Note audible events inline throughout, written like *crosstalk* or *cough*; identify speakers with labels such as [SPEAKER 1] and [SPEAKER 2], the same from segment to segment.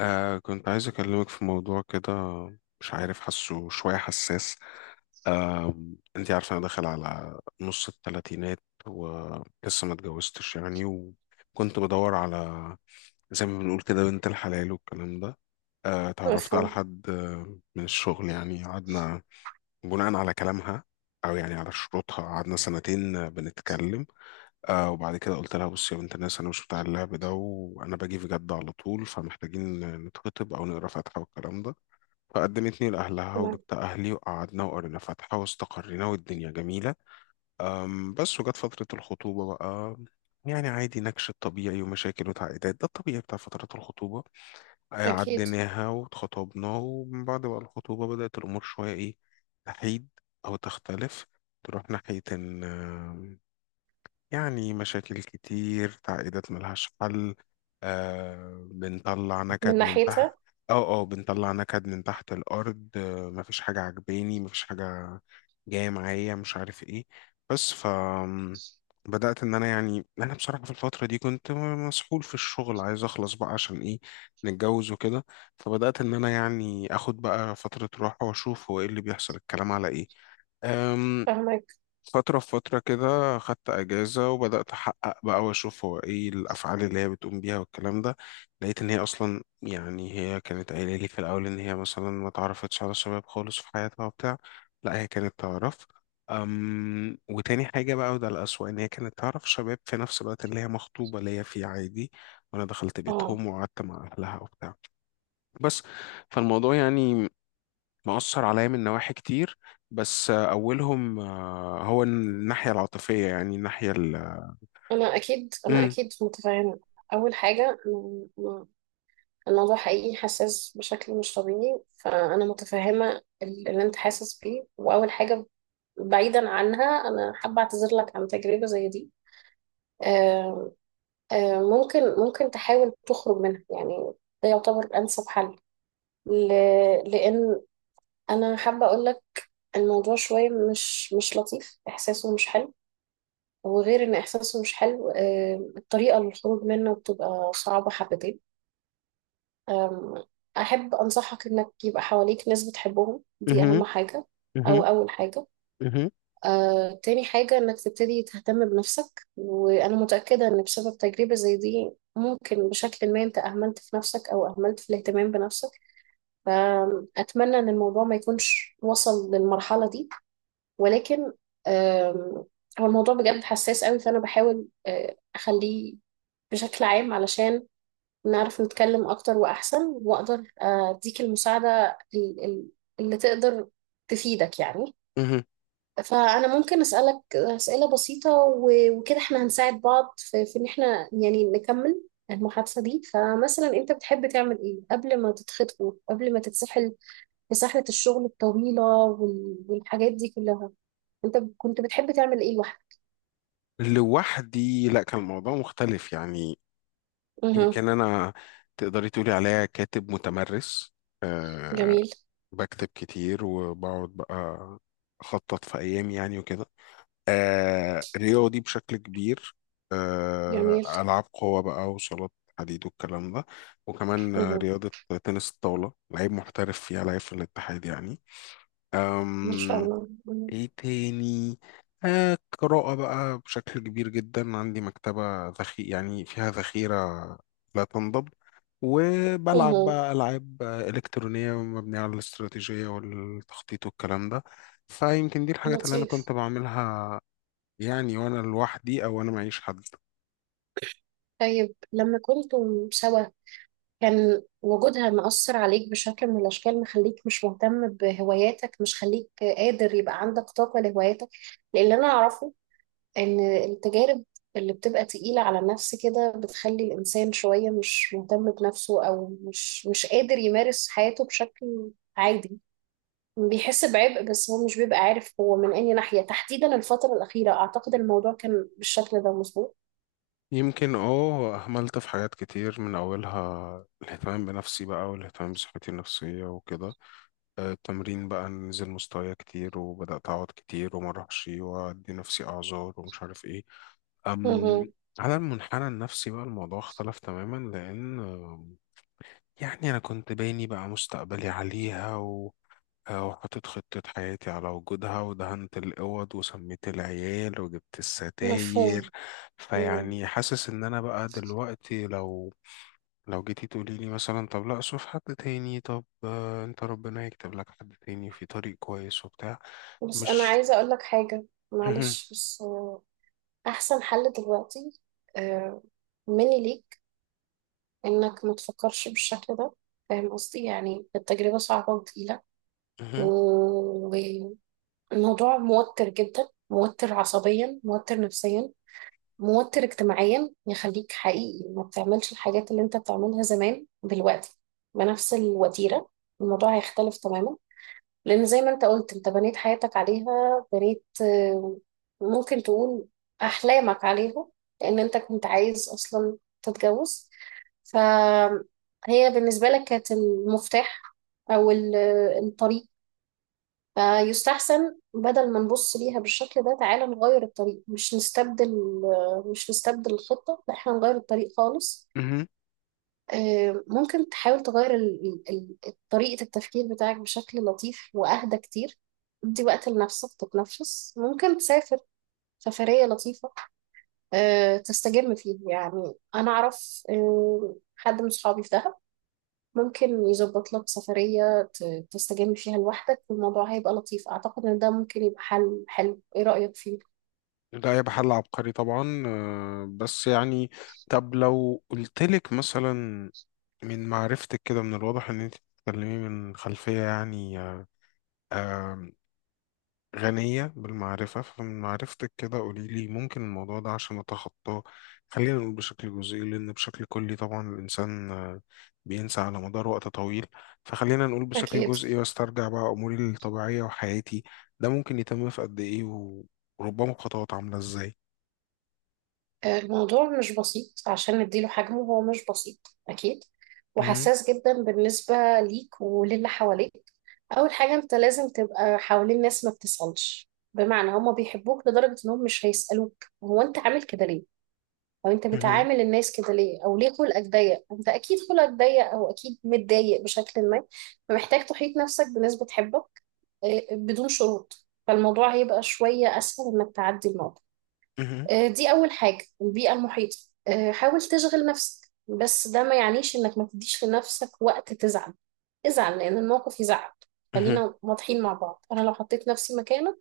[SPEAKER 1] كنت عايز أكلمك في موضوع كده. مش عارف، حاسه شوية حساس. آه أنتي عارفة أنا داخل على نص التلاتينات ولسه ما اتجوزتش يعني، وكنت بدور على زي ما بنقول كده بنت الحلال والكلام ده. اتعرفت على
[SPEAKER 2] مفهوم.
[SPEAKER 1] حد من الشغل، يعني قعدنا بناء على كلامها أو يعني على شروطها. قعدنا سنتين بنتكلم. وبعد كده قلت لها بصي يا بنت الناس، انا مش بتاع اللعب ده، وانا باجي في جد على طول، فمحتاجين نتخطب او نقرا فاتحه والكلام ده. فقدمتني لاهلها
[SPEAKER 2] تمام.
[SPEAKER 1] وجبت اهلي وقعدنا وقرينا فاتحه واستقرينا والدنيا جميله. بس وجت فتره الخطوبه بقى، يعني عادي نكش الطبيعي ومشاكل وتعقيدات، ده الطبيعي بتاع فترات الخطوبه.
[SPEAKER 2] أكيد.
[SPEAKER 1] عديناها واتخطبنا، ومن بعد بقى الخطوبه بدات الامور شويه ايه، تحيد او تختلف، تروح ناحيه ان يعني مشاكل كتير، تعقيدات ملهاش حل. آه بنطلع
[SPEAKER 2] من
[SPEAKER 1] نكد من تحت
[SPEAKER 2] ناحيتها.
[SPEAKER 1] اه بنطلع نكد من تحت الأرض. مفيش حاجة عجباني، مفيش حاجة جاية معايا، مش عارف ايه. بس بدأت إن أنا، يعني أنا بصراحة في الفترة دي كنت مسحول في الشغل، عايز أخلص بقى عشان إيه، نتجوز وكده. فبدأت إن أنا يعني آخد بقى فترة راحة وأشوف هو إيه اللي بيحصل، الكلام على إيه. أم،
[SPEAKER 2] فهمك.
[SPEAKER 1] فترة في فترة كده خدت أجازة وبدأت أحقق بقى وأشوف هو إيه الأفعال اللي هي بتقوم بيها والكلام ده. لقيت إن هي أصلا، يعني هي كانت قايلة لي في الأول إن هي مثلا ما تعرفتش على الشباب خالص في حياتها وبتاع. لا، هي كانت تعرف. وتاني حاجة بقى، وده الأسوأ، إن هي كانت تعرف شباب في نفس الوقت اللي هي مخطوبة ليا فيه عادي، وأنا دخلت
[SPEAKER 2] اه.
[SPEAKER 1] بيتهم وقعدت مع أهلها وبتاع. بس فالموضوع يعني مأثر عليا من نواحي كتير، بس أولهم هو الناحية العاطفية، يعني الناحية
[SPEAKER 2] أنا أكيد، أنا
[SPEAKER 1] مم.
[SPEAKER 2] أكيد متفاهمة. أول حاجة الموضوع حقيقي حساس بشكل مش طبيعي، فأنا متفهمة اللي أنت حاسس بيه. وأول حاجة بعيدا عنها، أنا حابة أعتذر لك عن تجربة زي دي. آه، ممكن تحاول تخرج منها يعني، ده يعتبر أنسب حل، لأن أنا حابة أقول لك الموضوع شوية مش لطيف، إحساسه مش حلو. وغير ان احساسه مش حلو، الطريقه للخروج منه بتبقى صعبه حبتين. آم، احب انصحك انك يبقى حواليك ناس بتحبهم، دي
[SPEAKER 1] مهم.
[SPEAKER 2] اهم حاجه او
[SPEAKER 1] مهم.
[SPEAKER 2] اول حاجه.
[SPEAKER 1] مهم.
[SPEAKER 2] تاني حاجه انك تبتدي تهتم بنفسك، وانا متاكده ان بسبب تجربه زي دي ممكن بشكل ما انت اهملت في نفسك او اهملت في الاهتمام بنفسك. فاتمنى ان الموضوع ما يكونش وصل للمرحله دي، ولكن آم، هو الموضوع بجد حساس قوي، فأنا بحاول أخليه بشكل عام علشان نعرف نتكلم أكتر وأحسن، وأقدر أديك المساعدة اللي تقدر تفيدك يعني.
[SPEAKER 1] مهم.
[SPEAKER 2] فأنا ممكن أسألك أسئلة بسيطة، وكده إحنا هنساعد بعض في إن إحنا يعني نكمل المحادثة دي. فمثلا أنت بتحب تعمل إيه قبل ما تتخطبوا، قبل ما تتسحل في سحلة الشغل الطويلة والحاجات دي كلها؟ انت كنت بتحب تعمل ايه لوحدك؟
[SPEAKER 1] لوحدي، لا، كان الموضوع مختلف يعني.
[SPEAKER 2] مه.
[SPEAKER 1] يمكن أنا، تقدري تقولي عليا كاتب متمرس. أه
[SPEAKER 2] جميل.
[SPEAKER 1] بكتب كتير وبقعد بقى أخطط في أيامي يعني وكده. رياضي بشكل كبير.
[SPEAKER 2] جميل.
[SPEAKER 1] ألعاب قوة بقى وصالات حديد والكلام ده. وكمان
[SPEAKER 2] مه.
[SPEAKER 1] رياضة تنس الطاولة، لعيب محترف فيها، لعيب في الاتحاد يعني.
[SPEAKER 2] ما شاء
[SPEAKER 1] أم
[SPEAKER 2] الله. مه.
[SPEAKER 1] إيه تاني؟ قراءة بقى بشكل كبير جدا، عندي مكتبة يعني فيها ذخيرة لا تنضب.
[SPEAKER 2] مه.
[SPEAKER 1] وبلعب بقى ألعاب إلكترونية مبنية على الاستراتيجية والتخطيط والكلام ده. فيمكن دي الحاجات اللي أنا
[SPEAKER 2] لطيف.
[SPEAKER 1] كنت بعملها يعني، وانا لوحدي او انا معيش حد.
[SPEAKER 2] طيب لما كنتم سوا كان وجودها مأثر عليك بشكل من الأشكال، مخليك مش مهتم بهواياتك، مش خليك قادر يبقى عندك طاقة لهواياتك؟ لأن أنا أعرفه إن التجارب اللي بتبقى تقيلة على النفس كده بتخلي الإنسان شوية مش مهتم بنفسه، أو مش قادر يمارس حياته بشكل عادي. بيحس بعبء بس هو مش بيبقى عارف هو من أي ناحية تحديدا. الفترة الأخيرة أعتقد الموضوع كان بالشكل ده مظبوط.
[SPEAKER 1] يمكن اهملت في حاجات كتير، من اولها الاهتمام بنفسي بقى والاهتمام بصحتي النفسيه وكده. التمرين بقى نزل مستوايا كتير، وبدات اقعد كتير وما اروحش وادي نفسي اعذار ومش عارف ايه. أم
[SPEAKER 2] مهم.
[SPEAKER 1] على المنحنى النفسي بقى الموضوع اختلف تماما، لان يعني انا كنت باني بقى مستقبلي عليها وحطيت خطة حياتي على وجودها، ودهنت الأوض وسميت العيال وجبت
[SPEAKER 2] مفهوم.
[SPEAKER 1] الستاير.
[SPEAKER 2] مم.
[SPEAKER 1] فيعني حاسس إن أنا بقى دلوقتي، لو جيتي تقولي لي مثلا طب لا، شوف حد تاني، طب أنت ربنا يكتب لك حد تاني في طريق كويس وبتاع.
[SPEAKER 2] بس أنا
[SPEAKER 1] مش
[SPEAKER 2] عايزة أقول لك حاجة،
[SPEAKER 1] *clears throat* مهم.
[SPEAKER 2] معلش. بس أحسن حل دلوقتي آه، مني ليك إنك ما تفكرش بالشكل ده. فاهم قصدي؟ يعني التجربة صعبة وتقيلة،
[SPEAKER 1] مهم.
[SPEAKER 2] والموضوع موتر جدا، موتر عصبيا، موتر نفسيا، موتر اجتماعيا، يخليك حقيقي ما بتعملش الحاجات اللي انت بتعملها زمان دلوقتي بنفس الوتيرة. الموضوع هيختلف تماما، لأن زي ما انت قلت انت بنيت حياتك عليها، بنيت ممكن تقول أحلامك عليها، لأن انت كنت عايز أصلا تتجوز، فهي بالنسبة لك كانت المفتاح أو ال- الطريق. فيستحسن بدل ما نبص ليها بالشكل ده، تعالى نغير الطريق، مش نستبدل. مش نستبدل الخطة، لا احنا نغير الطريق خالص.
[SPEAKER 1] مهم.
[SPEAKER 2] ممكن تحاول تغير طريقة التفكير بتاعك بشكل لطيف وأهدى كتير. ادي وقت لنفسك تتنفس، ممكن تسافر سفرية لطيفة تستجم فيها. يعني أنا أعرف حد من صحابي في دهب ممكن يظبط لك سفرية تستجم فيها لوحدك، والموضوع هيبقى لطيف. أعتقد إن ده ممكن يبقى حل حلو، إيه رأيك فيه؟
[SPEAKER 1] ده يبقى حل عبقري طبعا، بس يعني. طب لو قلتلك مثلا، من معرفتك كده، من الواضح ان انت بتتكلمي من خلفية يعني آه، غنية بالمعرفة. فمن معرفتك كده قولي لي، ممكن الموضوع ده عشان أتخطاه، خلينا نقول بشكل جزئي لأن بشكل كلي طبعا الإنسان بينسى على مدار وقت طويل، فخلينا نقول بشكل
[SPEAKER 2] أكيد.
[SPEAKER 1] جزئي وأسترجع بقى أموري الطبيعية وحياتي، ده ممكن يتم في قد إيه، وربما بخطوات عاملة إزاي؟
[SPEAKER 2] الموضوع مش بسيط عشان نديله حجمه، هو مش بسيط أكيد،
[SPEAKER 1] مهم،
[SPEAKER 2] وحساس جدا بالنسبة ليك وللي حواليك. أول حاجة، أنت لازم تبقى حوالين ناس ما بتسألش، بمعنى هما بيحبوك لدرجة إنهم مش هيسألوك هو أنت عامل كده ليه؟ او انت
[SPEAKER 1] مهم،
[SPEAKER 2] بتعامل الناس كده ليه؟ او ليه خلقك ضيق؟ انت اكيد خلقك ضيق، او اكيد متضايق بشكل ما. فمحتاج تحيط نفسك بناس بتحبك بدون شروط، فالموضوع هيبقى شوية اسهل انك تعدي الموضوع.
[SPEAKER 1] مهم،
[SPEAKER 2] دي اول حاجة، البيئة المحيطة. حاول تشغل نفسك، بس ده ما يعنيش انك ما تديش لنفسك وقت تزعل. ازعل لان الموقف يزعل.
[SPEAKER 1] مهم،
[SPEAKER 2] خلينا واضحين مع بعض، انا لو حطيت نفسي مكانك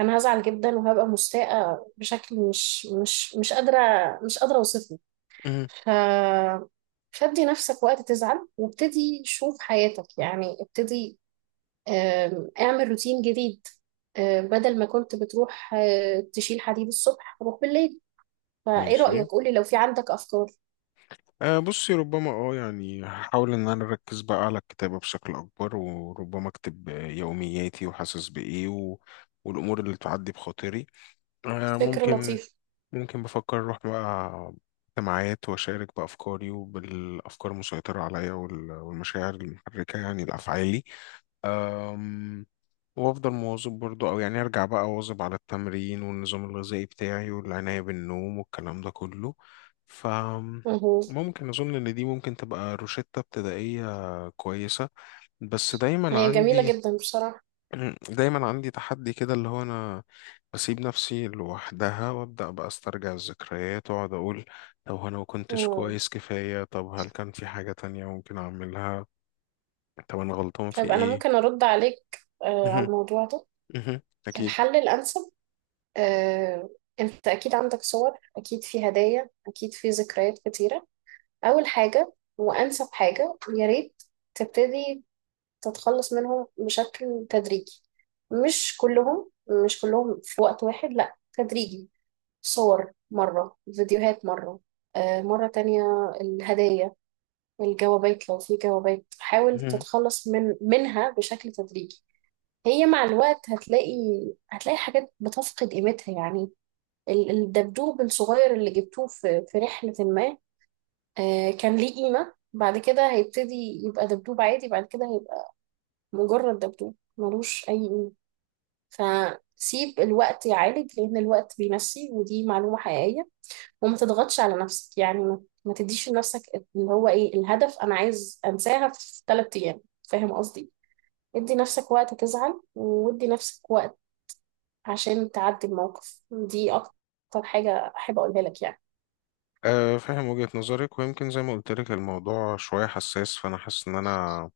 [SPEAKER 2] انا هزعل جدا، وهبقى مستاءة بشكل مش قادرة، مش قادرة اوصفه.
[SPEAKER 1] مهم.
[SPEAKER 2] ف فادي نفسك وقت تزعل، وابتدي شوف حياتك، يعني ابتدي اعمل روتين جديد. بدل ما كنت بتروح تشيل حديد الصبح، روح بالليل. فايه
[SPEAKER 1] ماشي.
[SPEAKER 2] رأيك؟ قولي لو في عندك افكار.
[SPEAKER 1] بصي، ربما يعني هحاول ان انا اركز بقى على الكتابة بشكل اكبر، وربما اكتب يومياتي وحاسس بايه والامور اللي تعدي بخاطري. أه
[SPEAKER 2] فكرة
[SPEAKER 1] ممكن
[SPEAKER 2] لطيفة.
[SPEAKER 1] ممكن بفكر اروح بقى اجتماعات واشارك بافكاري وبالافكار المسيطرة عليا والمشاعر المحركة يعني لافعالي. وافضل مواظب برضو، او يعني ارجع بقى اواظب على التمرين والنظام الغذائي بتاعي والعناية بالنوم والكلام ده كله. ف
[SPEAKER 2] مهو.
[SPEAKER 1] ممكن اظن ان دي ممكن تبقى روشتة ابتدائية كويسة. بس دايما
[SPEAKER 2] هي جميلة
[SPEAKER 1] عندي
[SPEAKER 2] جدا بصراحة.
[SPEAKER 1] *clears throat* دايما عندي تحدي كده، اللي هو انا بسيب نفسي لوحدها وابدا بقى استرجع الذكريات واقعد اقول طب هو انا ما كنتش
[SPEAKER 2] مم.
[SPEAKER 1] كويس كفاية؟ طب هل كان في حاجة تانية ممكن اعملها؟ طب انا غلطان في
[SPEAKER 2] طيب انا
[SPEAKER 1] ايه؟
[SPEAKER 2] ممكن ارد عليك على الموضوع ده.
[SPEAKER 1] *laughs* اكيد.
[SPEAKER 2] الحل الانسب آه، انت اكيد عندك صور، اكيد في هدايا، اكيد في ذكريات كتيرة. أول حاجة وأنسب حاجة، يا ريت تبتدي تتخلص منهم بشكل تدريجي. مش كلهم، مش كلهم في وقت واحد، لأ تدريجي. صور مرة، فيديوهات مرة آه مرة تانية، الهدايا، الجوابات لو في جوابات، حاول تتخلص منها بشكل تدريجي. هي مع الوقت هتلاقي، هتلاقي حاجات بتفقد قيمتها يعني. الدبدوب الصغير اللي جبتوه في رحلة ما كان ليه قيمة، بعد كده هيبتدي يبقى دبدوب عادي، بعد كده هيبقى مجرد دبدوب ملوش أي قيمة. فسيب الوقت يعالج، لأن الوقت بيمشي، ودي معلومة حقيقية. وما تضغطش على نفسك، يعني ما تديش لنفسك اللي هو إيه الهدف، أنا عايز أنساها في 3 أيام. فاهم قصدي؟ ادي نفسك وقت تزعل، وادي نفسك وقت عشان تعدي الموقف. دي أكتر حاجة أحب أقولها لك يعني.
[SPEAKER 1] فاهم وجهة نظرك، ويمكن زي ما قلت لك الموضوع شوية حساس، فأنا حاسس إن أنا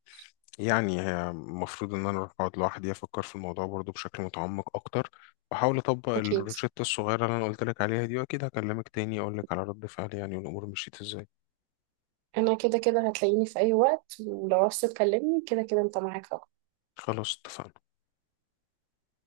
[SPEAKER 1] يعني هي المفروض إن أنا أروح أقعد لوحدي أفكر في الموضوع برضو بشكل متعمق أكتر، وأحاول أطبق
[SPEAKER 2] أكيد.
[SPEAKER 1] الروشتة الصغيرة اللي أنا قلت لك عليها دي، وأكيد هكلمك تاني أقول لك على رد فعلي يعني والأمور مشيت إزاي.
[SPEAKER 2] انا كده كده هتلاقيني في اي وقت، ولو عاوز تكلمني كده كده انت معاك.
[SPEAKER 1] خلاص، اتفقنا.